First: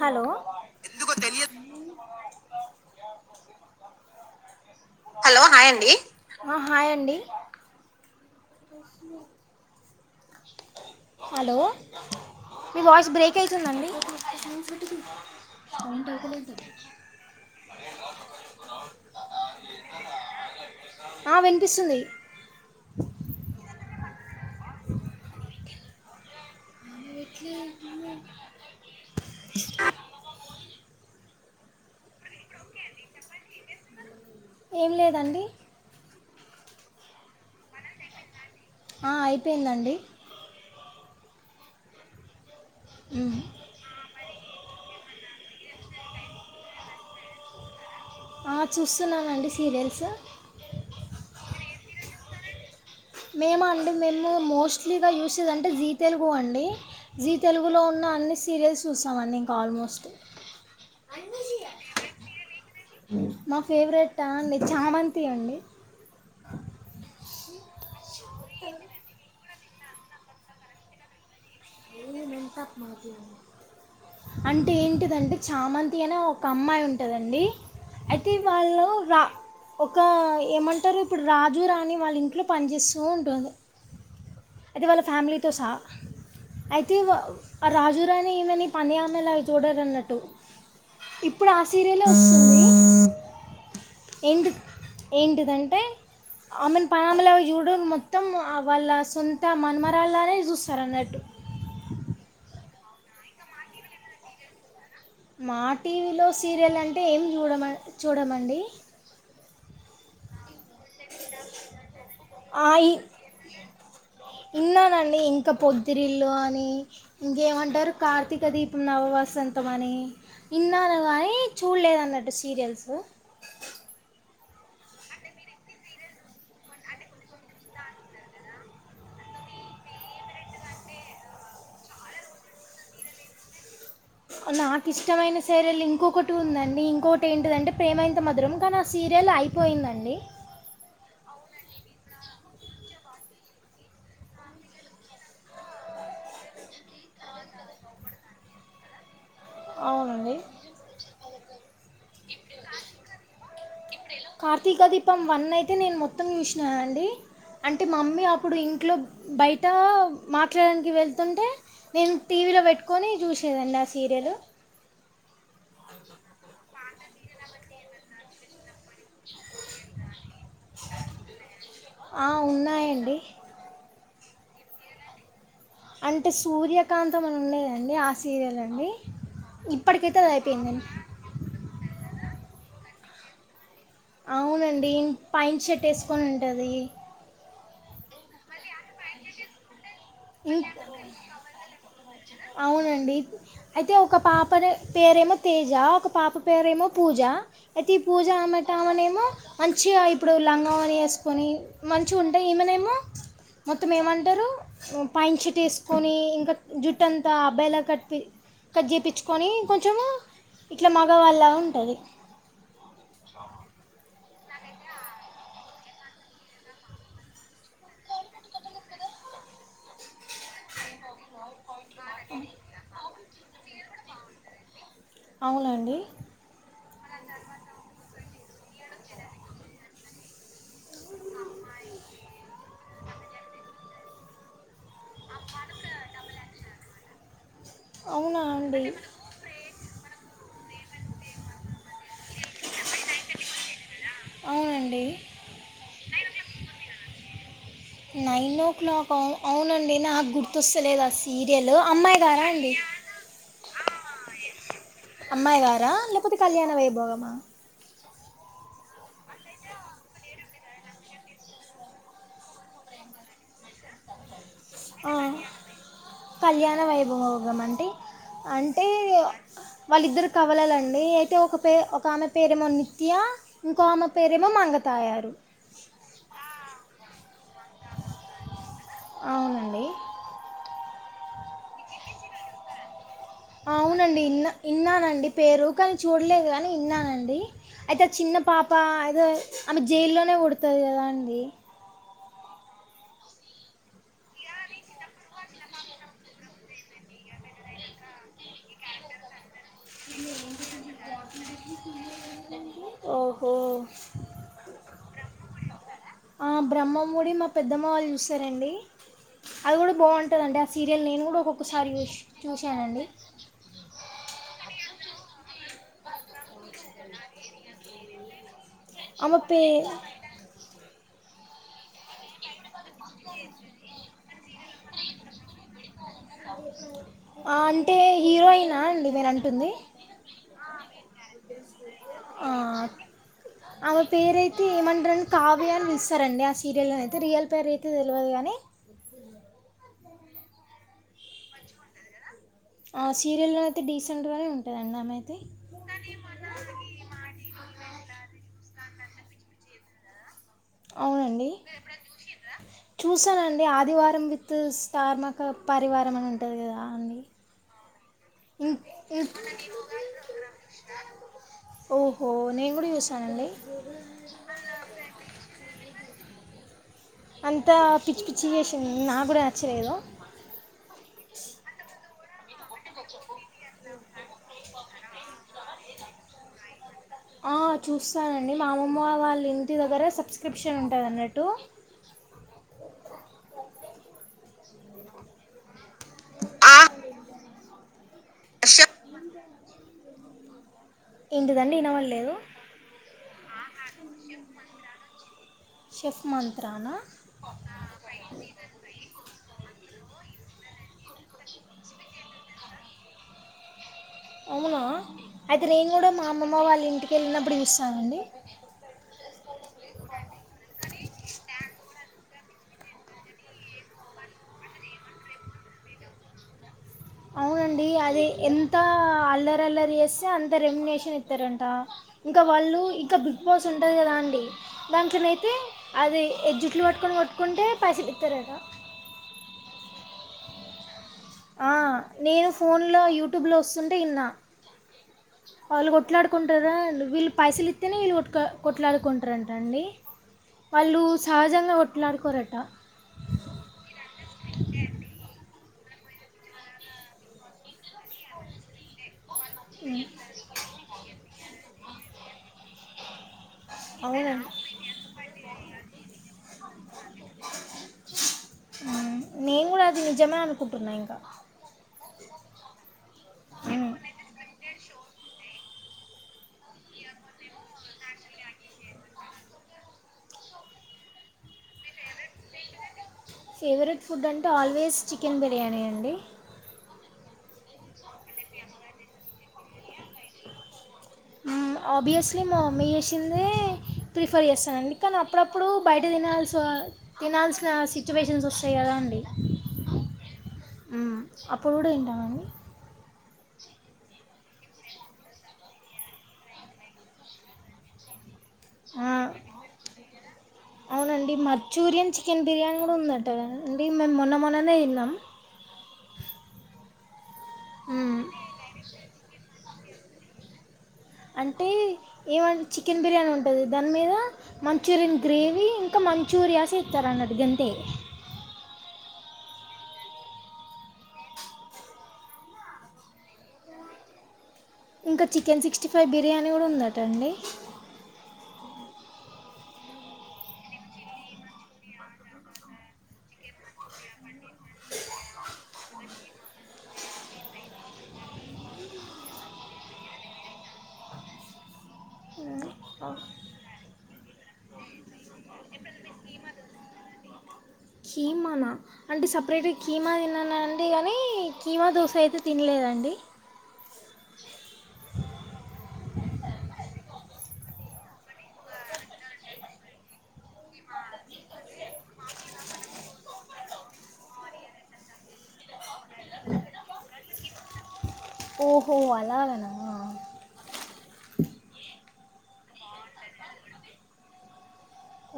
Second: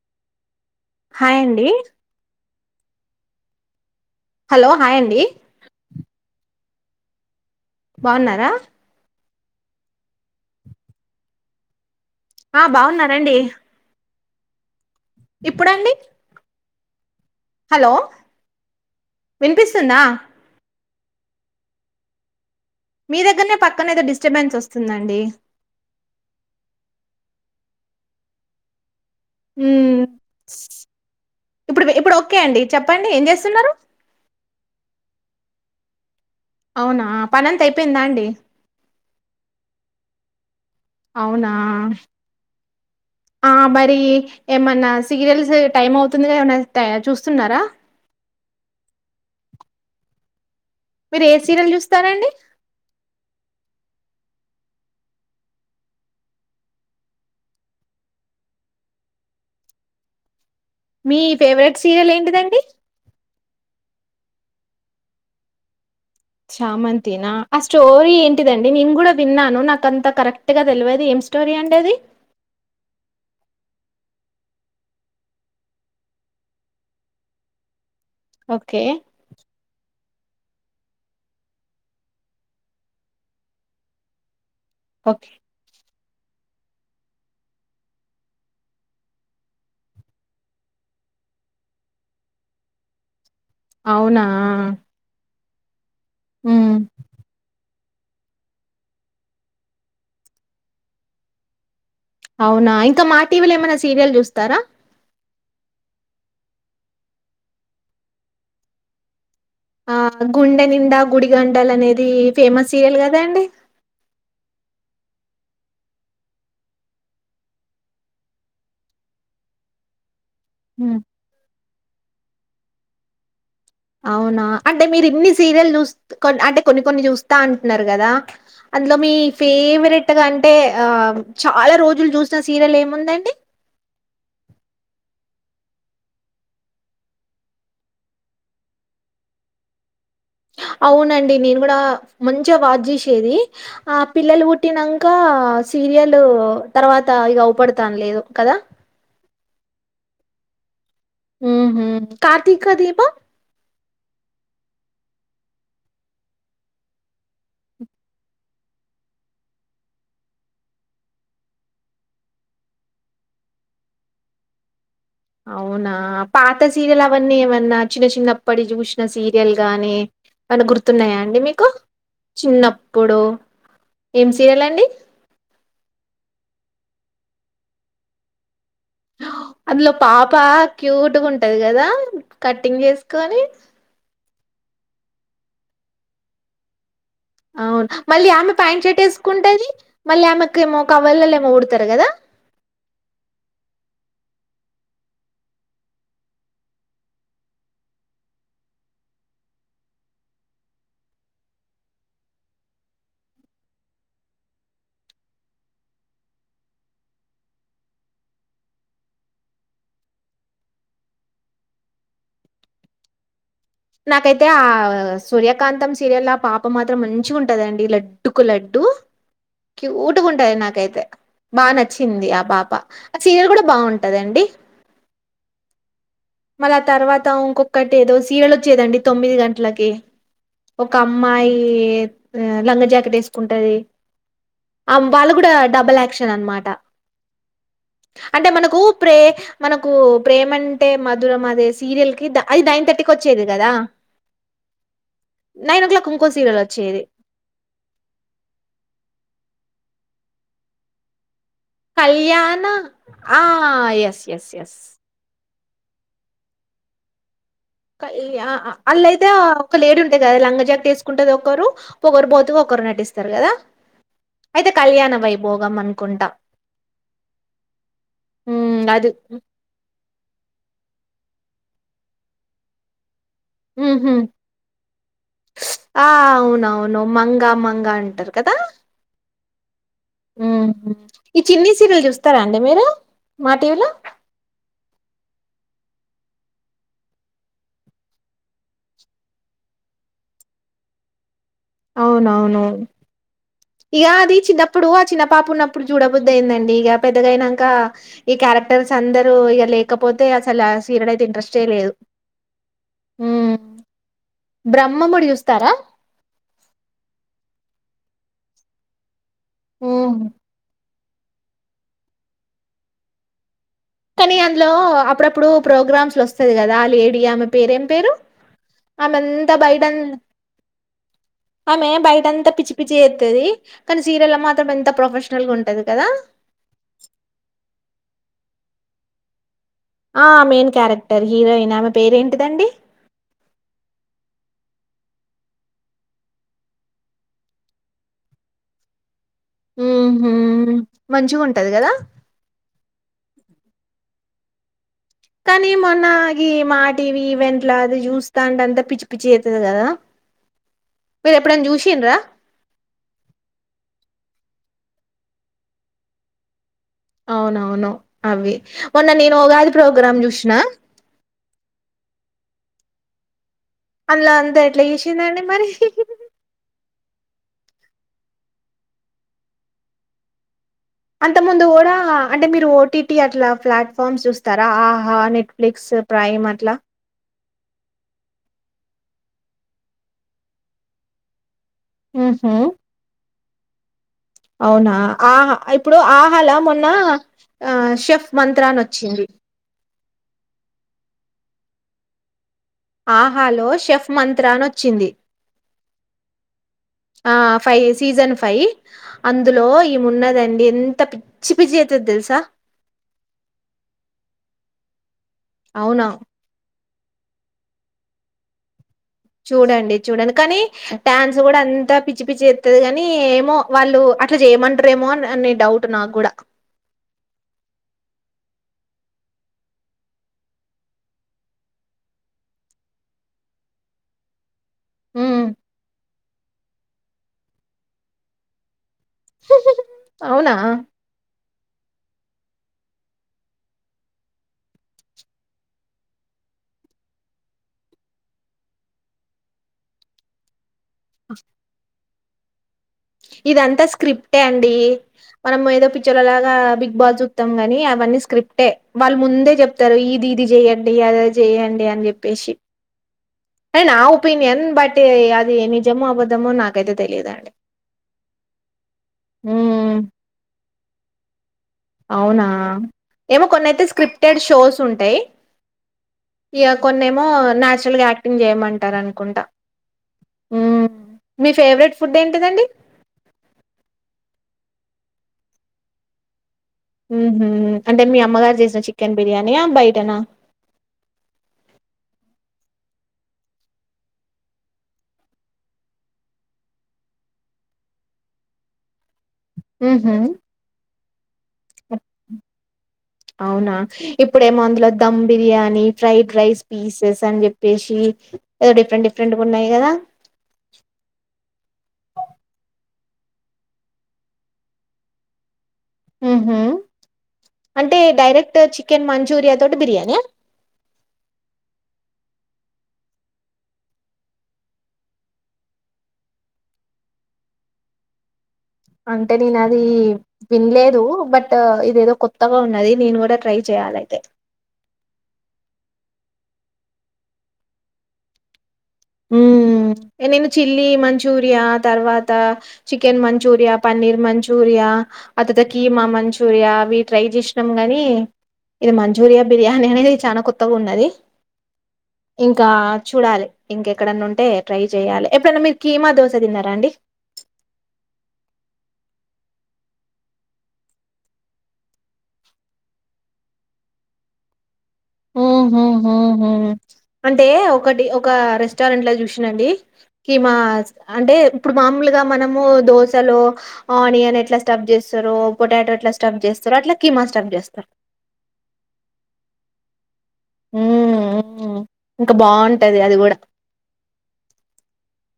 Hello హాయ్ండి hello hi అండి hello hi అండి హ హాయ్ అండి బావున్నారా హలో ఆ బాగున్నరంండి కజిన్స్ సలేపో [unintelligible] హలో వినిపిస్తుందా ఆ వినిపిస్తుంది మీ దగ్గర్నే పక్కనే ఏదో డిస్టర్బెన్స్ వస్తుందండి ఇ [unintelligible] ఉమ్ ఇప్పుడు ఇప్పుడు ఓకే అండి చెప్పండి ఏం చేస్తున్నారు ఏం లేదండి అవునా పనంత అయిపోయిందా అండి ఆ అయిపోయిందండి అవునా ఉమ్ ఆ బరి ఏమైన్నా సీరియల్స్ టైమ్ అవుతుంది ఏమన్నా చూస్తున్నారా ఆ చూస్తున్నానండి సీరియల్స్ మీరు ఏ సీరియల్ చూస్తారాండి మేము అండి మేము మోస్ట్లీగా యూస్ చేసిటే జీ తెలుగు అండి జీ తెలుగులో ఉన్న అన్ని సీరియల్స్ చూస్తామ అండి ఇంకా ఆల్మోస్ట్ మీ ఫేవరెట్ సీరియల్ ఏంటిదండి మా ఫేవరెట్ అండి చామంతి అండి చామంతినా ఆ స్టోరీ ఏంటిదండి నేను కూడా విన్నాను నాక అంత కరెక్ట్ గా తెలియదు ఏం స్టోరీ అండి అది ఏ మంతంతప్ మాత అంటే ఏంటిదంటే చామంతి అనే ఒక అమ్మాయి ఉంటదండి అయితే ఓకే వాళ్ళు రా ఒక ఏమంటారు ఇప్పుడు రాజు రాణి వాళ్ళ ఇంట్లో పనిచేస్తూ ఉంటారు అతే వాళ్ళ ఓకే ఫ్యామిలీతో సహ అయితే రాజు రాని ఏమని పని ఆమెలా చూడరు అన్నట్టు ఇప్పుడు ఆ సీరియలే వస్తుంది అవునా అదంటే హ్మ్. అమెన్ పనయముల చూడం మత్త మొత్తం ఆ వాళ్ళ సొంత మనమరాలానే చూస్తారు అన్నట్టు అవునా ఇంకా మా టీవీలో ఏమైనా సీరియల్ చూస్తారా మా టీవీలో సీరియల్ అంటే ఏం చూడమ చూడమండి ఆ గుండెని నిండా గుడి గంటలు అనేది ఆ ఫేమస్ సీరియల్ ఈ కదా అండి విన్నానండి ఇంకా పొద్దిరిల్ళు అని ఇంకేమంటారు కార్తీక దీపం నవవాసంతం అని ఇన్నాను హ్మ్. గాని చూడలేదు అన్నట్టు సీరియల్స్ అవునా అంటే మీరు ఇన్ని సీరియల్ చూ అంటే కొన్ని కొన్ని చూస్తా అంటున్నారు కదా అందులో మీ ఫేవరెట్గా అంటే చాలా రోజులు చూసిన సీరియల్ ఏముందండి నాకు ఇష్టమైన సీరియల్ ఇంకొకటి ఉందండి ఇంకొకటి ఏంటిదంటే ప్రేమైనంత మధురం కానీ ఆ సీరియల్ అయిపోయిందండి అవునండి నేను కూడా మంచిగా బాజ చూసేది ఆ పిల్లలు పుట్టినాక సీరియల్ తర్వాత ఇక అవపడతాను లేదు కదా అవునండి ఉహా కార్తీకదీపం కార్తీక దీపం వన్ అయితే నేను మొత్తం చూసినానండి అంటే మమ్మీ అప్పుడు ఇంట్లో బయట మాట్లాడడానికి వెళ్తుంటే నేను టీవీలో పెట్టుకొని చూసేదాన్ని ఆ సీరియలు అవునా పాత సీరియల్ అవన్నీ ఏమన్నా చిన్న చిన్న అప్పటిష్ చూషి సీరియల్ గానీ అను గుర్తున్నాయా అండి మీకు ఆ, ఉన్నాయండి చిన్నప్పుడు ఏం సీరియల్ అండి అంటే సూర్యకాంతం అని ఉండదండి ఆ సీరియల్ అండి అందులో ఇప్పటికైతే అది పాప అయిపోయిందండి క్యూట్గా ఉంటది కదా కట్టింగ్ చేసుకోని అవునండి పాంట్ షేర్ట్ వేసుకొని ఉంటుది అవును మళ్ళీ ఆమె ప్యాంట్ షేర్ట్ వేసుకుంటది మళ్ళీ ఆమెకేమో కవర్లలేమో కుడతారు కదా అవునండి అయితే ఒక పాప దే పేరేమో తేజ ఒక పాప పేరేమో పూజ అయితే ఈ పూజ అమట ఆమనేమో మంచిగా ఇప్పుడు లంగం అని వేసుకొని మంచిగా ఉంటాయి ఈమనేమో మొత్తం ఏమంటారు పాం యింట్ వేసుకొని ఇంకా జుట్టు అంతా అబ్బాయిలా కట్పి కట్ చేయించుకొని కొంచెం ఇట్లా మగవల్ల ఉంటది నాకైతే ఆ సూర్యకాంతం సీరియల్ ఆ పాప మాత్రం మంచిగా ఉంటందండి లడ్డుకు లడ్డు క్యూట్గా ఉంటంది నాకైతే బాగా నచ్చ వచ్చింది ఆ పాప ఆ సీరియల్ కూడా బాగుంటదండి అవునండి అ తర్వాత ఇంకొక్కటి ఏదో సిరియల్ వచ్చేదండి తొమ్మిది గంటలకి ఒక అమ్మాయి లంగ జాకెట్ వేసుకుంటది వాళ్ళ కూడా డబల్ యాక్షన్ అనమాట అవునా అంటే మనకు అండి ఊపరే మనకు ప్రేమ అంటే మధురం అదే సీరియల్ కి అది నైన్ థర్టీకి వచ్చ చేదు కదా అవునండి నైన్ ఓ క్లాక్ ఇంకోసీరియల్ వచ్చేది నైన్ ఓ క్లాక్ అవు అవునండి నాకు గుర్తొస్తలేదుాఅస సీరియలు అమ్మాయి గారా కళ్యాణ అండి ఆ ఎస్ ఎస్ ఎస్ అమ్మాయి గారా లేకపోతే కళ్యాణ వైభోగమా అల్లయితే ఒక లేడ ఉంటాయి కదా లంగా జాక్ట్ వేసుకుంటది ఒకరు ఒొక్కరు బోతుకు ఒకరు నటిస్తారు కదా అయితే కళ్యాణ వైభోగం అనుకుంటా కళ్యాణ వైభవోగం అంటే ఉమ్, అంటే అది వాళ్ళిద్దరి కవలలండి అయితే ఒక పేరు ఒక ఆమె పేరేమో నిత్య ఇంకో ఆమె పేరేమో మంగతాయారు ఆ అవునవును మంగ మ్మంగా అంటారు కదా అవునండి అ ఈ చిన్ని సీరియల్ చూస్తారా అండి మీరు మా టీవీలో అవునండి ఇన్న ఇన్నానండి పేరు కానీ చూడలేదు కాని విన్నానండి అయితే ఆ చిన్న పాప అయిదో ఆమె జైల్లోనే పుడుతది కదా అండి అవునవునువును ఇక అది చిన్నప్పుడు ఆ చిన్న పాపు ఉన్నప్పుడు చూడబొద్దుయిందండి ఇక పెద్దగాయినాక ఈ క్యారెక్టర్స్ అందరుూ ఇక లేక ఓహో ఉమ్. బ్రహ్మముడి చూస్తారా పెద్దమ్మా వాళ్ళు చూస్తారండి అది కూడా ఉమ్. బావుంటదండి ఆ సీ ఇ నేను కూడా ఒక్కొక్కసారి చూసి చూశానండి కానీ అందులో అప్పుడప్పుడు ప్రోగ్రామ్స్ వస్తుది కదా ఆ లేడి ఆమె పేరు ఏం పేరు ఆమె ఎంత బైడన్ ఆమె బయట అంత పిచ్చి చేతది కానీ చీరలు మాత్రం ఎంత ప్రొఫెషనల్ గా ఉంటది కదా ఆ అంటే హీరోయినా అండి మీరు అంటుంది ఆ మెయిన్ క్యారెక్టర్ హీరోయిన్ ఆమె ఆ పేరేంటిదండి ఆమె పేరైతే ఏమంటారని కావ్య అని పిలుస్తారు అండి ఆ సీరియల్ లో అయితే రియల్ పేర్ అయితే తెలివదు కానీ ఉ హు మంచిగా ఉంటది కదా ఆ సీరియల్ లో అయితే డీసెంట్ గానే ఉంటదండి కానీ మొన్నగి మాటివి ఈవెంట్ల అది చూస్తాం అంత పిచ్చి పిచ్చి చెత్తది కదా అవునండి చూసానండి ఆదివారం చు స్టార్ట్ మాక పరివారం అని ఉంటది కదా అండి అవునవును. అవి ఇం మొన్న ఇం- నేను ఉగాది ప్రోగ్రాం చూసిన ఓహో నేను కూడా చూసానండి ఎట్లా జేశిందండి మరి? అంతా పిచ్చి పిచ్చి చేసిది నా కూడా నచ్చలేదు అంత ముందు కూడా అంటే మీరు ఓటీటీ అట్లా ప్లాట్ఫామ్స్ చూస్తారా ఆహా నెట్ఫ్లిక్స్ ప్రైమ్ అట్లా ఆ చూస్తానండి మా అమ్మమ్మ వాళ్ళ ఇంటి దగ్గర సబ్స్క్రిప్షన్ ఉంటదన్నట్టు మ్ హు అవునా ఆ ఇప్పుడు ఆహలా మొన్న ఆ షెఫ్ మంత్రా అని వచ్చింది ఎంటిదండి వినబడలేదు ఆహాలో షెఫ్ మంత్రా అని వచ్చింది షెఫ్ మంత్రానా అ ఫై సీజన్ ఫైవ్ అందులో ఇమున్నదండి ఎంత పిచ్చి పిచ్చి చెత్తది తెల్సా అవునా అదయితేే నిను కూడా మా అమ్మ వాళ్ళ ఇంటికి వెళ్ళినప్పుడు చూస్త అనండి చూడండి చూడండి కానీ డ్యాన్స్ కూడా అంతా పిచ్చి పిచ్చి చె తది గాని ఏమో వాళ్ళు అట్లా చేయమంటరేమో అన్ అనే డౌట్ నాగ్గుడా అవునండి అది ఎంత అల్లరి అల్లరి చేస్తే అంత రెమినేషన్ ఇస్తారంట ఇంకా వాళ్ళు ఇంకా బిగ్ బాస్ ఉంటుంది కదా అండి హ్మ్. దాంట్లనైతే అది ఎ జుట్లు పట్టుకొని కొట్టుకుంటే పైసలిత్తరట అవునా ఆ నేను ఫోన్లో యూట్యూబ్లో వస్తుంటే ఇన్న వాళ్ళు కొట్లాడుకుంటారా వీళ్ళు పైసలు ఇతేనే వీళ్ళు కొట్ కొట్లాడుకుంటారంటండి వాళ్ళు సహజంగా కొట్లడు కొరంట ఇదంతా స్క్రిప్టే అండి మనం ఏదో పిచ్చోళ్ళలాగా బిగ్ బాస్ చూస్తాం గని అవన్నీ స్క్రిప్టే వాళ్ళు ముందే చెప్తారు ఇది ఇది చెయ్యడి అదిఅది చేయండి అని చెప్పి ప్పేశి అని నా అవునండి. ఒపీనియన్ బట్ అది నిజమో అబద్ద్దమో నాకైతే తెలీయదండి హు నిను కూడా అది నిజమే అ నుకుంటున్నా ఇంకా అవునా ఏమో కొన్నయితే హ్మ్. స్క్రిప్టెడ్ షోస్ ఉం టై ఇగ కొన్నిమో నాచురల్గా యాక్టింగ్ చేయమంటారు అనుకుంటా హు మీ ఫేవరెట్ ఫుడ్ ఏంటిదండి ఫేవరెట్ ఫుడ్ అంటే ఆల్వేస్ చికెన్ బిర్యానీ అండి మ్ హు అంటే మీ అమ్మగారు చేసిన చికెన్ బిర్యానియా బయటనా ఆబ్వియస్లీ మా మమ్మీ చేసిందే ప్రిఫర్ చేస్తానండి కానీ అప్పుడప్పుడు బయట తినాల్సి తినాల్సిన సిచ్యువేషన్స్ వస్తాయి కదా అండి మ్ హు మ్మ్ అప్పుడు కూడా [unintelligible] అవునా ఇప్పుడేమో అందులో dum biryani fried rice pieces అని చెప్పేసి ఏదో డిఫరెంట్ ఆ డిఫరెంట్ గా ఉన్నాయి కదా అవునండి మంచూరియన్ చికెన్ బిర్యానీ కూడా ఉందండి అంటేండి మేము మొన్న మొన్ననే ఇన్నాం హ హ అంటే మ్మ్. డైరెక్ట్ చికెన్ మంచూరియా దోడూ బిర్యానీయా అంటే ఏమంటే చికెన్ బిర్యానీ ఉంటుంది దాని మీద మంచూరియన్ గ్రేవీ ఇంకా మంచూరియాస్ ఎత్తరన్నట్టు గంతే అంటే నేను అది వినలేదు బట్ ఇదేదో కొత్తగా ఉన్నది నేను కూడా ట్రై చేయాలయితే ఇంకా చికెన్ సిక్స్టీ ఫైవ్ బిర్యానీ కూడా ఉందటండి హు నేను చిల్లీ మంచూరియా తర్వాత చికెన్ మంచూరియా పన్నీర్ మంచూరియా అ తర్ త కీమా మంచూరియా అవి ట్రై చేసినాం గనీ ఇది మంచూరియా బిర్యానీ అనేది చాలా కొత్తగా ఉన్నది ఇంకా మ్మ్. చూడాలి ఎక్కడన్నా ఉంటే ట్రై చెయ్యాలి ఎప్పుడైనా మీరు కీమా దోశ తిన్నారా అండి కీమానా అంటే సపరేట్గా కీమా తిన్నాను అంటే కానీ కీమా దోశ అయితే తినలేదండి అంటే ఒకటి ఒక రెస్టారెంట్ లో చూసినండి కిమా అంటే ఇప్పుడు మామూలుగా మనము దిశలో ఆనియన్ ఎట్లా స్టఫ్ చేస్తారో పొటాటో ఎట్లా స్టఫ్ చేస్తారో అట్లా కీమా స్టఫ్ చేస్తారు ఓహో! అలాగనా? ఉ ఇంకా బాగుంటది అది కూడా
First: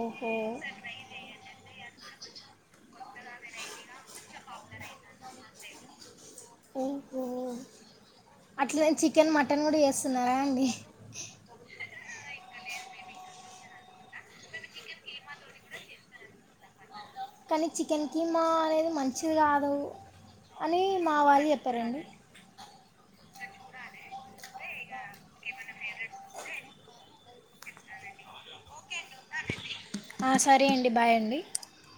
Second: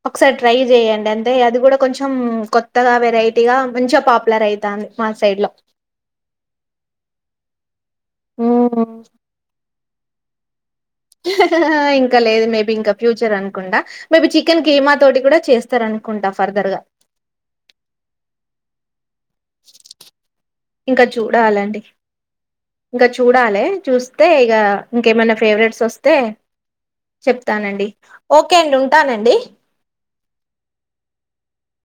ఓహో! ఒకసారి ట్రై చెయండి అంతే అది కూడా కొంచెం కొత్తగా వెరైటీగా మంచిగా పాపులర్ అయితంది మా సైడ్ లో ఓహ అట్లా నేను చికెన్ మటన్ కూడా చేస్త్ స్తున్నారా అండి ఇంకా ఇంకా లేదు మేబీ ఇంకా ఫ్యూచర్ అనుకుంటా మేబీ చికెన్ కీమా తోటి కూడా చేస్తార అనుకుంటా ఫర్దర్ గా కానీ చికెన్ కిమా అనేది మంచి మంచిది కాదు అని ఇంకా మా వాళ్ళు చెప్పారండి చూడాలి చూస్తే ఇక ఇంకేమైనా ఫేవరెట్స్ వస్తే చెప్తానండి ఓకే అండి ఉంటానండి సరే అండి